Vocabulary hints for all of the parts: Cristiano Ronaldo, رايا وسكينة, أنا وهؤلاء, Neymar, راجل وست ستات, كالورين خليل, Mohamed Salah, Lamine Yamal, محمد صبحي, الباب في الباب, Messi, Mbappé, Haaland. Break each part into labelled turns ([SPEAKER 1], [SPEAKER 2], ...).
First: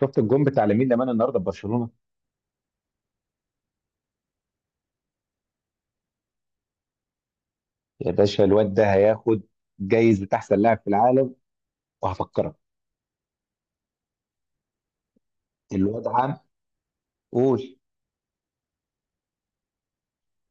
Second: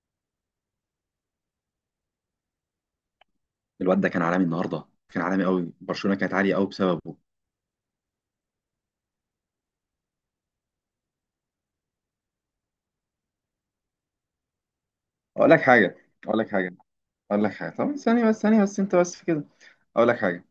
[SPEAKER 1] شفت الجون بتاع لامين يامال النهارده في برشلونه.
[SPEAKER 2] الواد ده كان عالمي النهارده، كان عالمي قوي. برشلونه كانت عاليه قوي بسببه.
[SPEAKER 1] يا باشا، الواد ده هياخد جايزه احسن لاعب في العالم وهفكرك.
[SPEAKER 2] اقول لك حاجه.
[SPEAKER 1] الواد عام.
[SPEAKER 2] اقول لك حاجه. اقول لك حاجه.
[SPEAKER 1] قول.
[SPEAKER 2] طب ثانيه بس ثانيه بس، انت بس في كده. اقول لك حاجه.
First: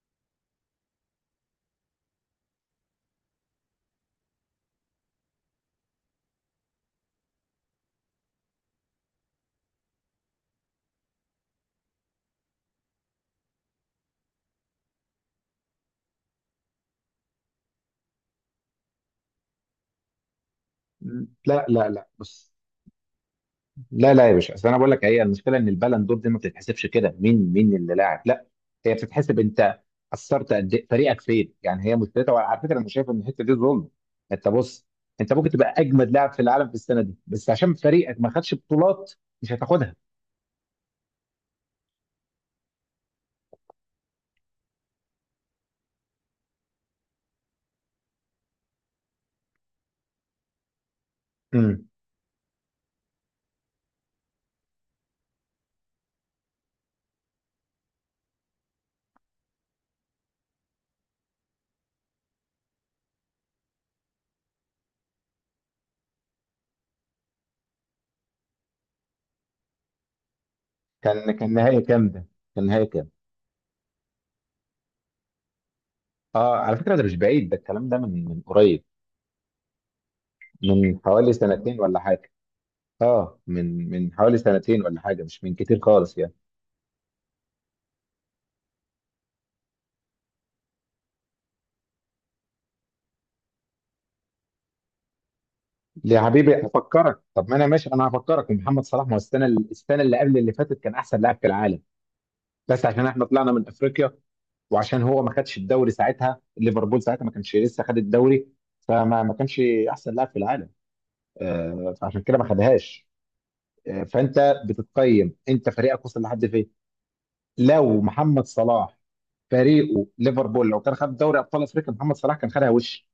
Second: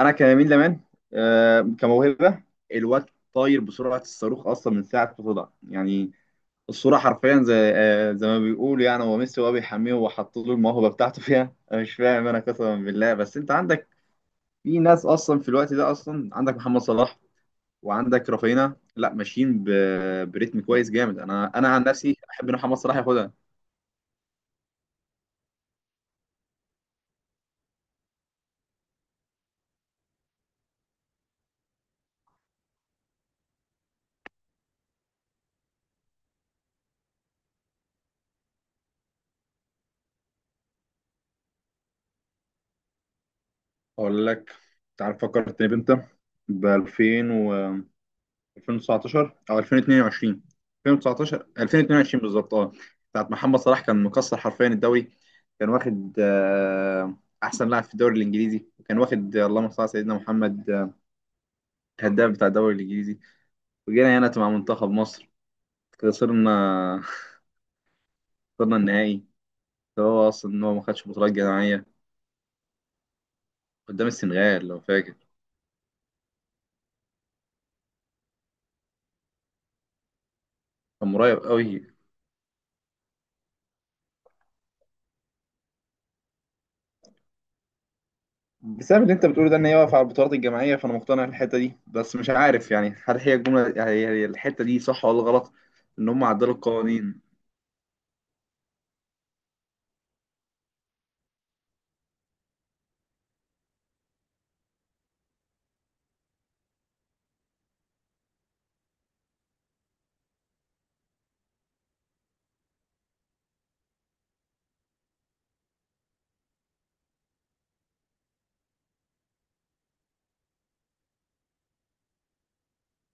[SPEAKER 2] انا كيمين لمان، كموهبه. الواد طاير بسرعه الصاروخ اصلا من ساعه ما طلع يعني. الصوره حرفيا زي ما بيقولوا، يعني هو ميسي وهو بيحميه وحط له الموهبه بتاعته فيها. انا مش فاهم، انا قسما بالله. بس انت عندك في ناس اصلا في الوقت ده، اصلا عندك محمد صلاح، وعندك رافينا لا ماشيين بريتم كويس جامد. انا
[SPEAKER 1] لا
[SPEAKER 2] انا عن
[SPEAKER 1] لا لا،
[SPEAKER 2] نفسي احب
[SPEAKER 1] بص.
[SPEAKER 2] ان محمد صلاح ياخدها.
[SPEAKER 1] لا لا يا باشا، اصل انا بقول لك، هي المشكله ان البالون دور دي ما بتتحسبش كده مين اللي لاعب، لا. هي بتتحسب انت اثرت قد ايه، فريقك فين، يعني هي مشكلتها. وعلى فكره انا شايف ان الحته دي ظلم. انت بص، انت ممكن تبقى اجمد لاعب في العالم في السنه دي، بس عشان فريقك ما خدش بطولات مش هتاخدها.
[SPEAKER 2] اقول لك، انت عارف فكرتني بامتى؟ ب 2000 و 2019 او 2022، 2019
[SPEAKER 1] امم
[SPEAKER 2] 2022 بالظبط، اه. بتاعت محمد صلاح كان مكسر حرفيا الدوري. كان واخد احسن لاعب في الدوري الانجليزي، وكان واخد اللهم صل على سيدنا محمد، الهداف بتاع الدوري الانجليزي. وجينا هنا مع منتخب مصر، خسرنا خسرنا النهائي. هو اصلا ان هو ما خدش
[SPEAKER 1] كان
[SPEAKER 2] بطولات
[SPEAKER 1] كان نهائي
[SPEAKER 2] جماعيه.
[SPEAKER 1] كام ده؟ كان نهائي كام؟
[SPEAKER 2] قدام السنغال لو فاكر،
[SPEAKER 1] اه على فكره ده مش بعيد، ده الكلام ده من قريب، من
[SPEAKER 2] كان
[SPEAKER 1] حوالي
[SPEAKER 2] قريب
[SPEAKER 1] سنتين
[SPEAKER 2] قوي.
[SPEAKER 1] ولا حاجه. اه من حوالي سنتين ولا حاجه، مش من كتير خالص يعني.
[SPEAKER 2] بسبب اللي انت بتقوله ده، ان هي واقفه على البطولات الجماعيه. فانا مقتنع بالحته دي، بس مش عارف يعني، هل هي الجمله، يعني هي الحته دي صح ولا غلط، ان
[SPEAKER 1] يا
[SPEAKER 2] هم عدلوا
[SPEAKER 1] حبيبي هفكرك،
[SPEAKER 2] القوانين.
[SPEAKER 1] طب ما انا ماشي، انا هفكرك. محمد صلاح ما هو السنه اللي قبل اللي فاتت كان احسن لاعب في العالم، بس عشان احنا طلعنا من افريقيا وعشان هو ما خدش الدوري ساعتها. ليفربول ساعتها ما كانش لسه خد الدوري، فما ما كانش احسن لاعب في العالم، آه، فعشان كده ما خدهاش. آه، فانت بتتقيم انت فريقك وصل لحد فين. لو محمد صلاح فريقه ليفربول لو كان خد دوري ابطال افريقيا محمد صلاح كان خدها وش،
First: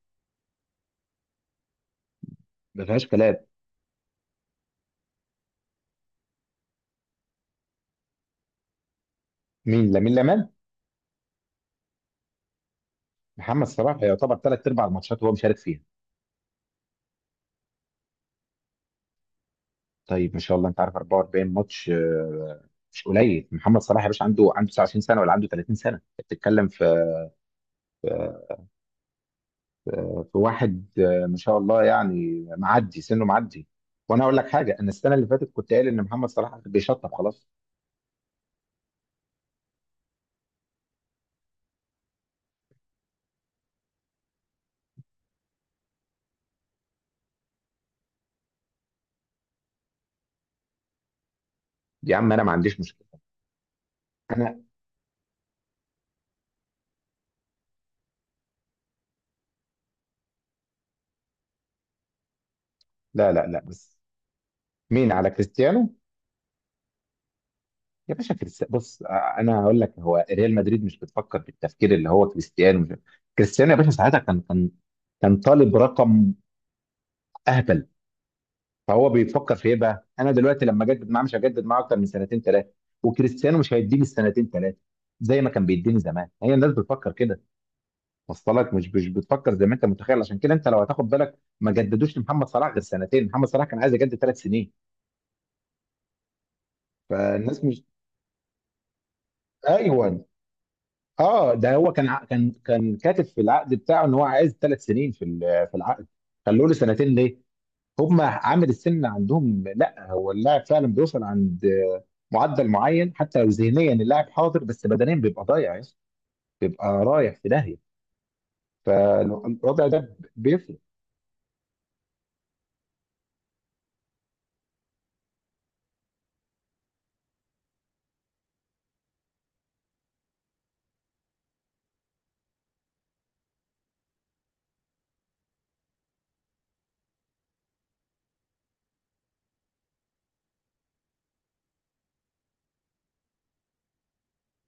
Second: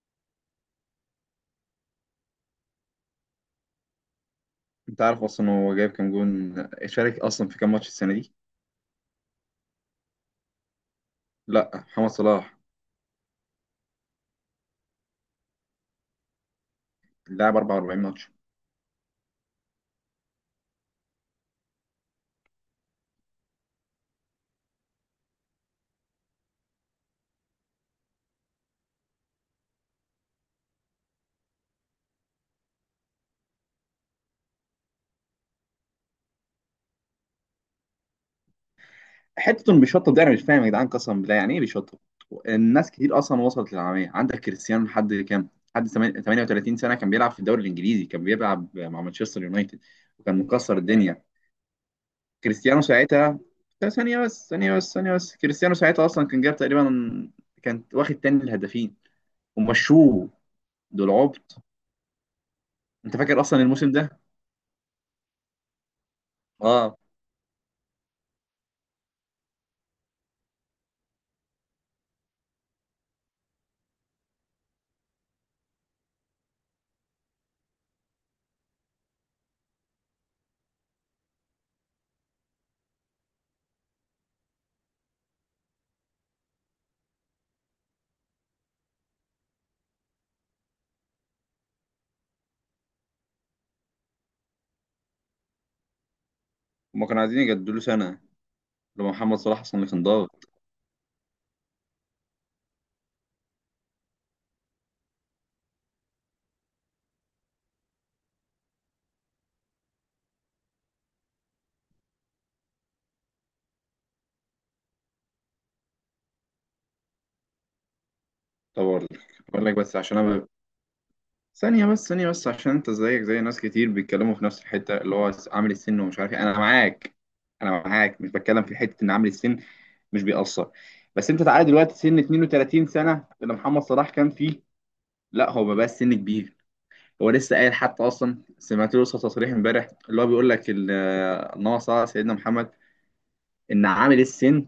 [SPEAKER 1] ما فيهاش كلام.
[SPEAKER 2] انت عارف اصلا هو جايب كام جون؟ شارك اصلا في كام ماتش السنه دي؟
[SPEAKER 1] مين؟ لامين يامال؟
[SPEAKER 2] لا، محمد صلاح
[SPEAKER 1] محمد صلاح يعتبر ثلاث ارباع الماتشات هو مشارك فيها.
[SPEAKER 2] لعب 44 ماتش.
[SPEAKER 1] طيب ما شاء الله، انت عارف 44 ماتش مش قليل. محمد صلاح يا باشا عنده عنده 29 سنه ولا عنده 30 سنه، انت بتتكلم في آه، في واحد ما شاء الله، يعني معدي سنه معدي. وانا اقول لك حاجه، انا السنه اللي فاتت كنت قايل ان محمد صلاح بيشطب خلاص.
[SPEAKER 2] حته انه بيشطب ده انا مش فاهم يا جدعان قسما بالله، يعني ايه بيشطب؟ الناس كتير اصلا وصلت للعالميه. عندك كريستيانو لحد كام؟ لحد 38 سنه كان بيلعب في الدوري الانجليزي، كان بيلعب مع مانشستر يونايتد وكان مكسر الدنيا.
[SPEAKER 1] يا عم انا ما عنديش
[SPEAKER 2] كريستيانو
[SPEAKER 1] مشكله.
[SPEAKER 2] ساعتها، لا، ثانية بس
[SPEAKER 1] انا.
[SPEAKER 2] ثانية بس ثانية بس، كريستيانو ساعتها أصلا كان جاب تقريبا، كان واخد تاني الهدافين ومشوه. دول عبط. أنت
[SPEAKER 1] لا
[SPEAKER 2] فاكر
[SPEAKER 1] لا لا،
[SPEAKER 2] أصلا الموسم
[SPEAKER 1] بس
[SPEAKER 2] ده؟
[SPEAKER 1] مين على كريستيانو؟
[SPEAKER 2] أه،
[SPEAKER 1] يا باشا كريست... بص انا هقول لك، هو ريال مدريد مش بتفكر بالتفكير اللي هو كريستيانو مش... كريستيانو يا باشا ساعتها كان كان طالب رقم اهبل. فهو بيفكر في ايه بقى؟ انا دلوقتي لما اجدد معاه مش هجدد معاه اكتر من سنتين ثلاثه، وكريستيانو مش هيديني السنتين ثلاثه زي ما كان بيديني زمان. هي الناس بتفكر كده. وصل لك؟ مش بتفكر زي ما انت متخيل. عشان كده انت لو هتاخد بالك ما جددوش لمحمد صلاح غير سنتين. محمد صلاح كان عايز يجدد ثلاث سنين،
[SPEAKER 2] هما كانوا عايزين
[SPEAKER 1] فالناس
[SPEAKER 2] يجددوا له
[SPEAKER 1] مش.
[SPEAKER 2] سنة، لما محمد صلاح أصلا اللي كان
[SPEAKER 1] ايوه.
[SPEAKER 2] ضاغط.
[SPEAKER 1] اه ده هو كان كان كاتب في العقد بتاعه ان هو عايز ثلاث سنين في في العقد، خلوه له سنتين ليه؟ هم عامل السن عندهم، لا هو اللاعب فعلا بيوصل عند معدل معين، حتى لو ذهنيا اللاعب حاضر بس بدنيا بيبقى ضايع يا اسطى، بيبقى رايح في داهيه.
[SPEAKER 2] طور. بقول لك
[SPEAKER 1] فالوضع
[SPEAKER 2] بس
[SPEAKER 1] ده
[SPEAKER 2] عشان أنا
[SPEAKER 1] بيفرق.
[SPEAKER 2] ثانية بس ثانية بس، عشان أنت زيك زي ناس كتير بيتكلموا في نفس الحتة اللي هو عامل السن، ومش عارف إيه. أنا معاك، أنا معاك، مش بتكلم في حتة إن عامل السن مش بيأثر. بس أنت تعالى دلوقتي، سن 32 سنة اللي محمد صلاح كان فيه، لا هو بقى السن كبير. هو لسه قايل حتى، اصلا سمعت له تصريح امبارح اللي هو بيقول لك ان هو صلى على سيدنا محمد، ان عامل السن،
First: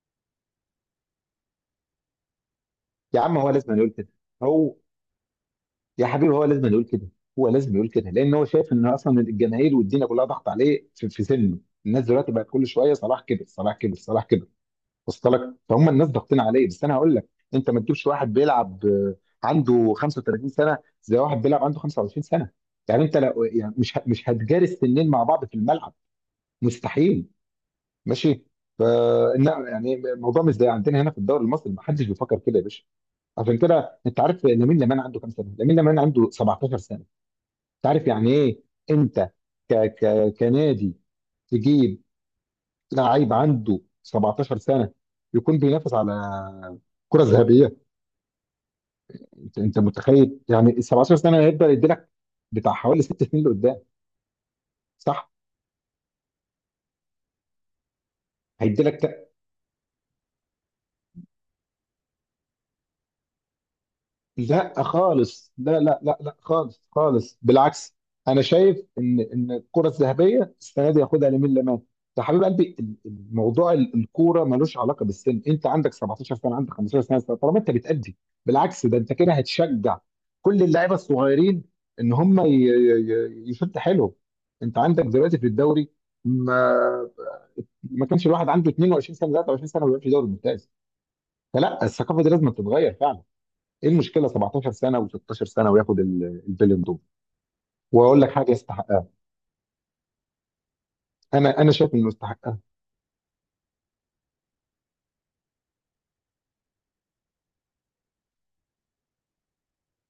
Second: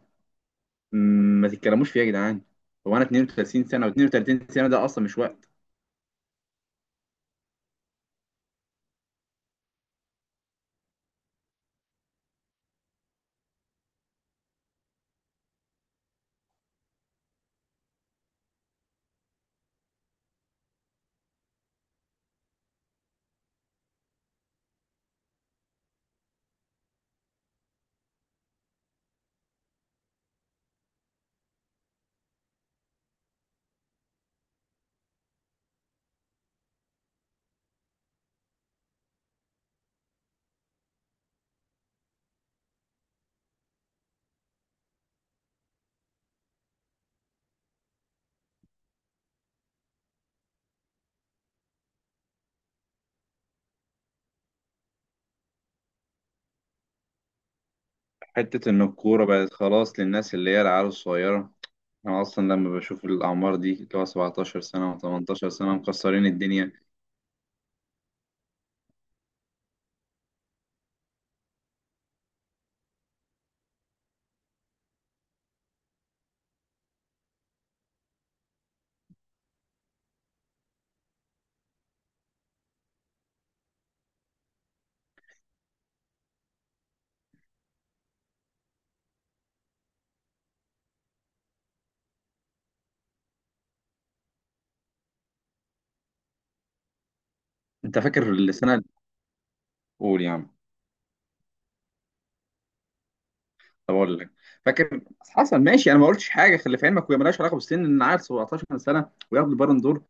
[SPEAKER 2] ما تتكلموش فيه يا جدعان. هو انا
[SPEAKER 1] يا عم هو
[SPEAKER 2] 32
[SPEAKER 1] لازم يقول
[SPEAKER 2] سنه،
[SPEAKER 1] كده،
[SPEAKER 2] و32 سنه
[SPEAKER 1] هو،
[SPEAKER 2] ده اصلا مش وقت.
[SPEAKER 1] يا حبيبي هو لازم يقول كده. هو لازم يقول كده لان هو شايف ان اصلا الجماهير والدنيا كلها ضغط عليه في في سنه. الناس دلوقتي بقت كل شويه صلاح كبر، صلاح كبر، صلاح كبر. وصلت لك؟ فهم الناس ضاغطين عليه، بس انا هقول لك، انت ما تجيبش واحد بيلعب عنده 35 سنه زي واحد بيلعب عنده 25 سنه. يعني انت لو يعني مش هتجاري السنين مع بعض في الملعب، مستحيل. ماشي. ف يعني الموضوع مش زي عندنا هنا في الدوري المصري، ما حدش بيفكر كده يا باشا. عشان كده انت عارف لامين يامال عنده كام سنه؟ لامين يامال عنده 17 سنه. انت عارف يعني ايه؟ انت ك ك كنادي تجيب لعيب عنده 17 سنه يكون بينافس على كره ذهبيه؟ انت انت متخيل يعني ال 17 سنه هيبدا يدي لك بتاع حوالي ست سنين لقدام، صح؟
[SPEAKER 2] حته ان
[SPEAKER 1] هيدي لك.
[SPEAKER 2] الكوره بقت خلاص للناس اللي هي العيال الصغيره، انا اصلا لما بشوف الاعمار دي اللي هو 17
[SPEAKER 1] لا
[SPEAKER 2] سنه و18
[SPEAKER 1] خالص،
[SPEAKER 2] سنه
[SPEAKER 1] لا لا لا
[SPEAKER 2] مكسرين
[SPEAKER 1] لا
[SPEAKER 2] الدنيا.
[SPEAKER 1] خالص، خالص، بالعكس. انا شايف ان الكره الذهبيه السنه دي ياخدها لامين يامال. يا حبيب قلبي الموضوع الكوره ملوش علاقه بالسن. انت عندك 17 سنه، عندك 15 سنه، طالما انت بتأدي بالعكس ده انت كده هتشجع كل اللعيبه الصغيرين ان هم يشد حيلهم. انت عندك دلوقتي في الدوري، ما ما كانش الواحد عنده 22 سنه 23 سنه ما بيلعبش دوري ممتاز. فلا الثقافه دي لازم تتغير. ايه المشكله 17 سنه و16 سنه وياخد البالون دور؟
[SPEAKER 2] انت
[SPEAKER 1] واقول لك
[SPEAKER 2] فاكر
[SPEAKER 1] حاجه،
[SPEAKER 2] السنه
[SPEAKER 1] يستحقها.
[SPEAKER 2] الاولى يعني؟
[SPEAKER 1] انا انا شايف انه يستحقها.
[SPEAKER 2] طب اقول لك. فاكر؟ حصل، ماشي، انا ما قلتش حاجه، خلي في علمك، وهي مالهاش علاقه بالسن ان عيل 17 سنه وياخد البالون دور،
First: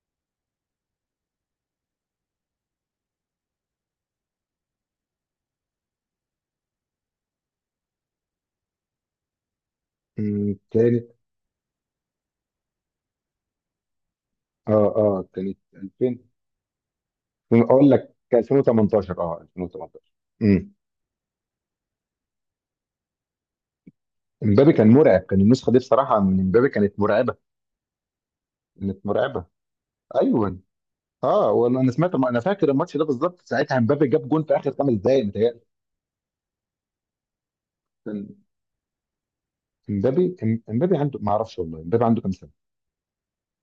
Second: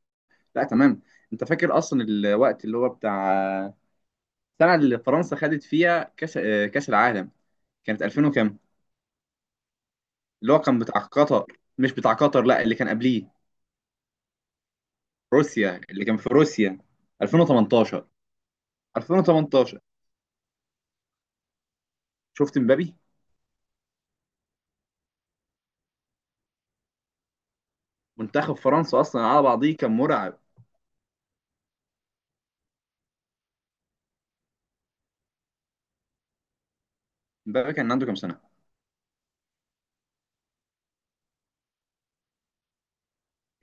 [SPEAKER 2] لا تمام. انت فاكر اصلا الوقت اللي هو بتاع السنه اللي فرنسا خدت فيها كاس العالم، كانت 2000 وكام؟ اللي هو كان بتاع
[SPEAKER 1] كانت.
[SPEAKER 2] قطر، مش بتاع قطر لا، اللي كان قبليه،
[SPEAKER 1] اه اه كانت
[SPEAKER 2] روسيا، اللي كان
[SPEAKER 1] 2000.
[SPEAKER 2] في روسيا.
[SPEAKER 1] اقول
[SPEAKER 2] 2018
[SPEAKER 1] لك كان 2018. اه
[SPEAKER 2] 2018.
[SPEAKER 1] 2018. امم
[SPEAKER 2] شفت مبابي؟
[SPEAKER 1] امبابي كان مرعب، كان النسخه دي بصراحه من امبابي كانت مرعبه.
[SPEAKER 2] منتخب فرنسا
[SPEAKER 1] كانت
[SPEAKER 2] اصلا على
[SPEAKER 1] مرعبه،
[SPEAKER 2] بعضيه كان مرعب.
[SPEAKER 1] ايوه. اه وانا أنا سمعت، انا فاكر الماتش ده بالظبط ساعتها امبابي جاب جون في اخر خمس دقائق، متهيألي.
[SPEAKER 2] مبابي كان عنده كام
[SPEAKER 1] كان.
[SPEAKER 2] سنه؟
[SPEAKER 1] امبابي امبابي عنده، ما اعرفش والله امبابي عنده كام سنه.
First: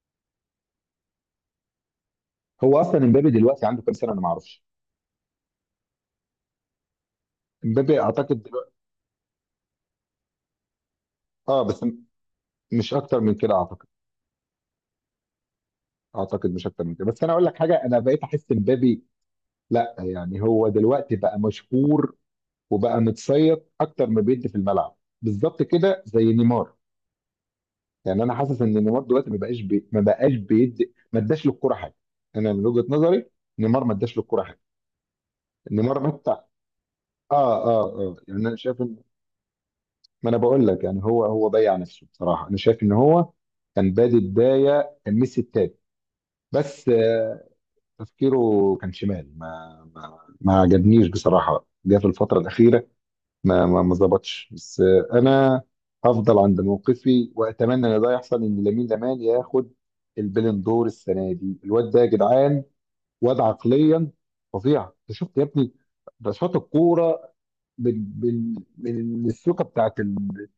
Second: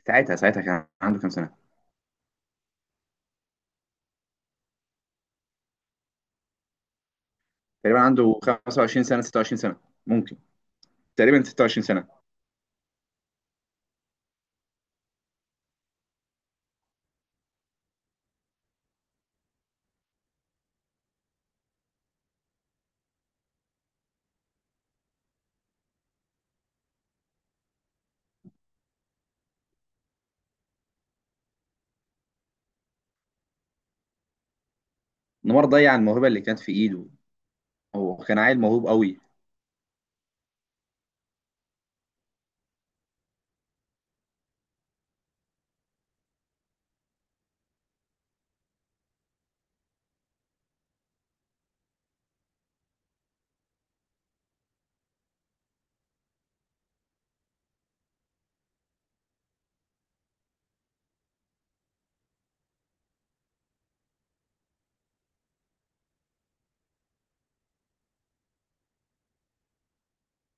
[SPEAKER 2] ساعتها ساعتها كان عنده كام سنه؟
[SPEAKER 1] هو اصلا امبابي دلوقتي عنده كام سنه، انا ما اعرفش. امبابي
[SPEAKER 2] تقريبا عنده
[SPEAKER 1] اعتقد دلوقتي.
[SPEAKER 2] 25 سنه 26 سنه، ممكن، تقريبا
[SPEAKER 1] اه
[SPEAKER 2] 26
[SPEAKER 1] بس
[SPEAKER 2] سنة.
[SPEAKER 1] مش اكتر من كده اعتقد، اعتقد مش اكتر من كده. بس انا اقول لك حاجه، انا بقيت احس مبابي، لا يعني هو دلوقتي بقى مشهور وبقى متصيد اكتر ما بيدي في الملعب. بالظبط كده زي نيمار. يعني انا حاسس ان نيمار دلوقتي ما بقاش ما بقاش بيدي، ما اداش للكوره حاجه. انا من وجهه نظري نيمار ما اداش للكوره حاجه.
[SPEAKER 2] نيمار ضيع
[SPEAKER 1] نيمار
[SPEAKER 2] الموهبة
[SPEAKER 1] متى،
[SPEAKER 2] اللي
[SPEAKER 1] اه.
[SPEAKER 2] كانت في ايده.
[SPEAKER 1] اه اه
[SPEAKER 2] هو كان
[SPEAKER 1] يعني انا
[SPEAKER 2] عيل
[SPEAKER 1] شايف
[SPEAKER 2] موهوب
[SPEAKER 1] ان.
[SPEAKER 2] قوي.
[SPEAKER 1] ما انا بقول لك، يعني هو هو ضيع نفسه بصراحه، انا شايف ان هو كان بادي بدايه كان ميسي التاني، بس تفكيره كان شمال، ما عجبنيش بصراحة. جه في الفترة الأخيرة ما ظبطش، بس أنا هفضل عند موقفي وأتمنى إن ده يحصل، إن لامين يامال ياخد البالون دور السنة دي. الواد ده يا جدعان واد عقليا فظيع. أنت شفت يا ابني؟ ده شاط الكورة من من السوكة بتاعت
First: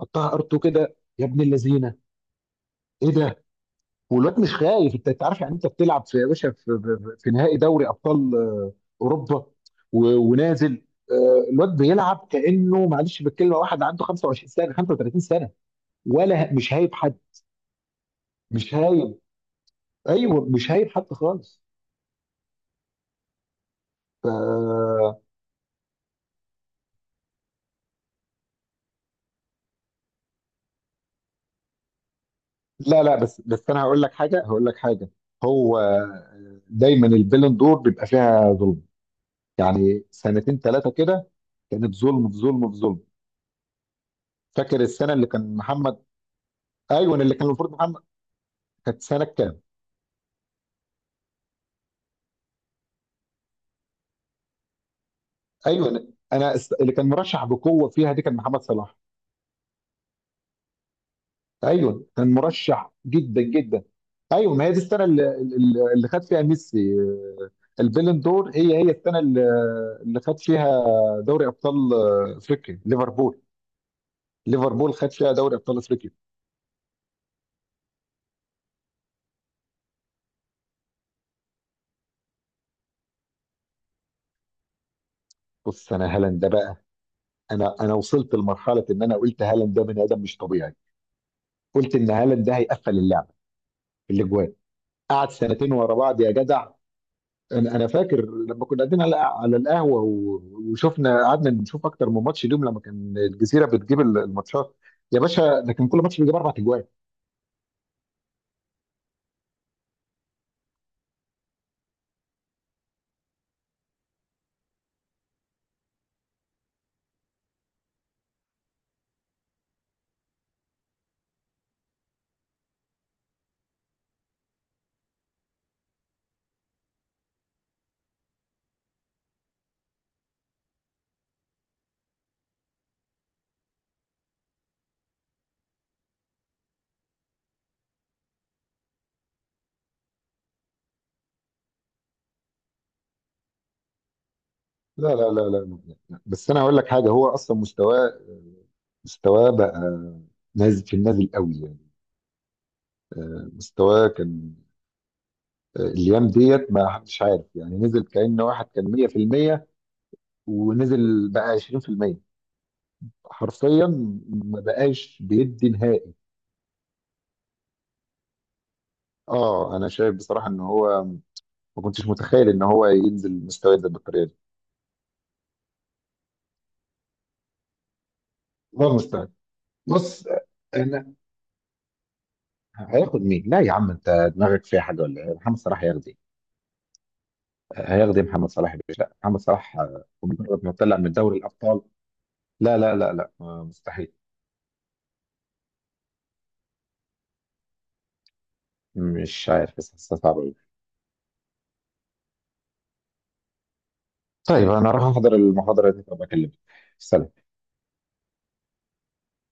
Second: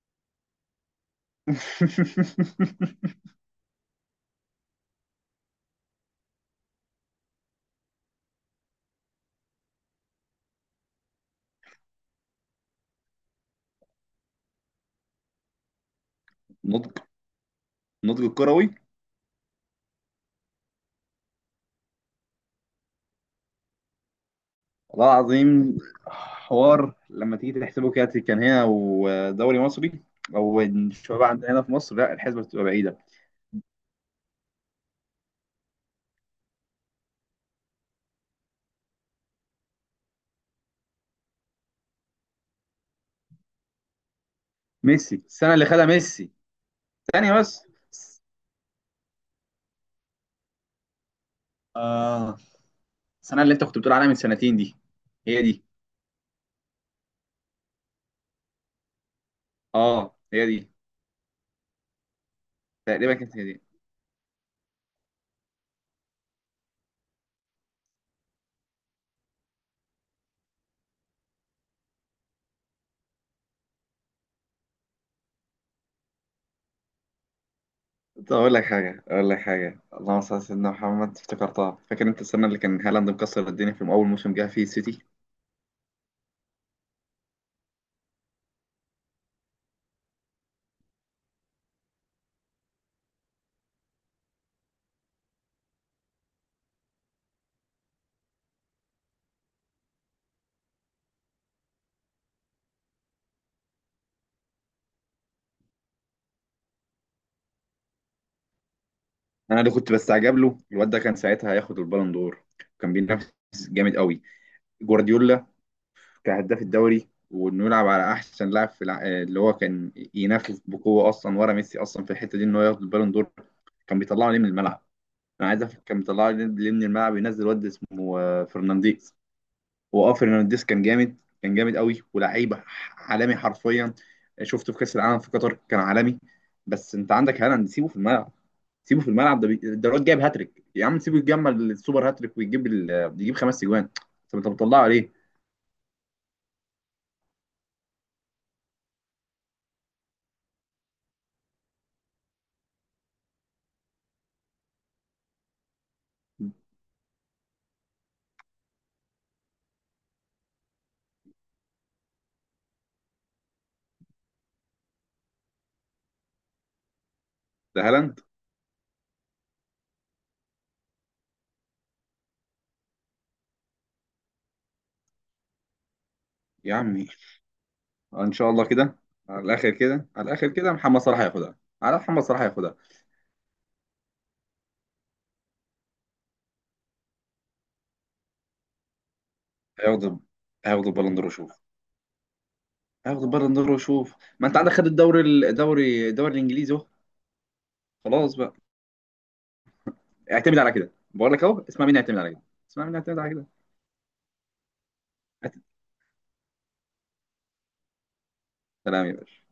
[SPEAKER 1] حطها ار 2 كده يا ابن اللذينة. إيه ده؟ والواد مش خايف. انت انت عارف يعني انت بتلعب في يا باشا في نهائي دوري ابطال اوروبا ونازل، الواد بيلعب كانه معلش بالكلمه واحد عنده 25 سنه 35 سنه. ولا مش هايب
[SPEAKER 2] نضج،
[SPEAKER 1] حد.
[SPEAKER 2] نضج
[SPEAKER 1] مش
[SPEAKER 2] الكروي.
[SPEAKER 1] هايب، ايوه مش هايب حد خالص. ف...
[SPEAKER 2] والله العظيم، حوار لما تيجي تحسبه كده كان هنا ودوري مصري، او الشباب عندنا هنا في مصر، لا، الحسبة بتبقى بعيدة.
[SPEAKER 1] لا لا بس بس، انا هقول لك حاجه، هقول لك حاجه. هو دايما البالون دور بيبقى فيها ظلم. يعني سنتين ثلاثه كده كانت ظلم في ظلم في ظلم. فاكر السنه
[SPEAKER 2] ميسي،
[SPEAKER 1] اللي
[SPEAKER 2] السنة
[SPEAKER 1] كان
[SPEAKER 2] اللي خدها
[SPEAKER 1] محمد؟
[SPEAKER 2] ميسي،
[SPEAKER 1] ايوه
[SPEAKER 2] ثانية
[SPEAKER 1] اللي كان
[SPEAKER 2] بس،
[SPEAKER 1] المفروض محمد. كانت سنه كام؟
[SPEAKER 2] آه السنة اللي أنت كنت بتقول عليها من سنتين دي، هي دي.
[SPEAKER 1] ايوه انا. اللي كان مرشح بقوه فيها دي كان محمد صلاح.
[SPEAKER 2] آه، هي دي.
[SPEAKER 1] ايوه كان مرشح
[SPEAKER 2] تقريبا كانت
[SPEAKER 1] جدا
[SPEAKER 2] هي دي.
[SPEAKER 1] جدا. ايوه ما هي دي السنه اللي خد فيها ميسي البالون دور. هي هي السنه اللي اللي خد فيها دوري ابطال افريقيا ليفربول. ليفربول خد فيها دوري ابطال افريقيا.
[SPEAKER 2] طب أقول لك حاجة اللهم صل على سيدنا محمد، افتكرتها. فاكر أنت السنة اللي كان هالاند مكسر الدنيا في أول موسم جه فيه السيتي؟
[SPEAKER 1] بص انا هالاند ده بقى، انا انا وصلت لمرحله ان انا قلت هالاند ده بني ادم مش طبيعي. قلت ان هالاند ده هيقفل اللعبه في الاجوان، قعد سنتين ورا بعض يا جدع. انا انا فاكر لما كنا قاعدين على على القهوه وشفنا، قعدنا نشوف اكتر من ماتش اليوم لما كان الجزيره بتجيب الماتشات. يا باشا ده كان كل ماتش بيجيب اربع اجوان.
[SPEAKER 2] أنا اللي كنت بستعجب له، الواد ده كان ساعتها هياخد البالون دور. كان بينافس جامد قوي جوارديولا كهداف الدوري، وإنه يلعب على أحسن لاعب اللي هو كان ينافس بقوة أصلا ورا ميسي أصلا في الحتة دي إن هو ياخد البالون دور. كان بيطلعه ليه من الملعب؟ أنا عايز أفهم، كان بيطلعه ليه من الملعب؟ ينزل واد اسمه فرنانديز. واه فرنانديز كان جامد، كان جامد قوي، ولعيب عالمي حرفيا. شفته في كاس العالم في قطر كان عالمي. بس انت عندك هالاند، سيبه في الملعب، سيبه في الملعب، ده الواد جايب هاتريك يا عم، سيبه يتجمل السوبر هاتريك، ويجيب ال... يجيب خمس اجوان. طب انت بتطلعه
[SPEAKER 1] لا
[SPEAKER 2] ليه؟
[SPEAKER 1] لا لا لا لا- لا. بس انا هقول لك حاجه، هو اصلا مستواه، مستواه بقى نازل، في النازل قوي يعني. مستواه كان الايام ديت ما حدش عارف، يعني نزل كأن واحد كان 100% ونزل بقى 20%، حرفيا ما بقاش بيدي نهائي.
[SPEAKER 2] ده هالاند.
[SPEAKER 1] اه انا شايف بصراحه ان هو، ما كنتش متخيل ان هو ينزل مستويات ده بالطريقه دي.
[SPEAKER 2] يا عمي ان شاء الله
[SPEAKER 1] والله
[SPEAKER 2] كده.
[SPEAKER 1] المستعان.
[SPEAKER 2] على الاخر كده،
[SPEAKER 1] بص
[SPEAKER 2] على الاخر كده، محمد
[SPEAKER 1] انا،
[SPEAKER 2] صلاح هياخدها، على محمد صلاح هياخدها.
[SPEAKER 1] هياخد مين؟ لا يا عم انت دماغك فيها حاجه ولا ايه؟ محمد صلاح هياخد ايه؟ هياخد ايه محمد صلاح يا باشا؟ لا محمد صلاح
[SPEAKER 2] هياخد
[SPEAKER 1] مجرد ما
[SPEAKER 2] هياخد
[SPEAKER 1] طلع من
[SPEAKER 2] البالون دور
[SPEAKER 1] دوري
[SPEAKER 2] وشوف.
[SPEAKER 1] الابطال. لا لا لا
[SPEAKER 2] هياخد
[SPEAKER 1] لا
[SPEAKER 2] البالون دور
[SPEAKER 1] مستحيل.
[SPEAKER 2] وشوف. ما انت عندك، خد الدوري، الدوري الانجليزي اهو. خلاص بقى.
[SPEAKER 1] مش عارف بس حاسسها صعبه أوي.
[SPEAKER 2] اعتمد على كده بقول لك اهو، اسمع مني اعتمد على كده، اسمع مني اعتمد على كده.
[SPEAKER 1] طيب انا راح احضر
[SPEAKER 2] أت-
[SPEAKER 1] المحاضره دي، طب اكلمك، سلام.
[SPEAKER 2] سلام. يا باشا.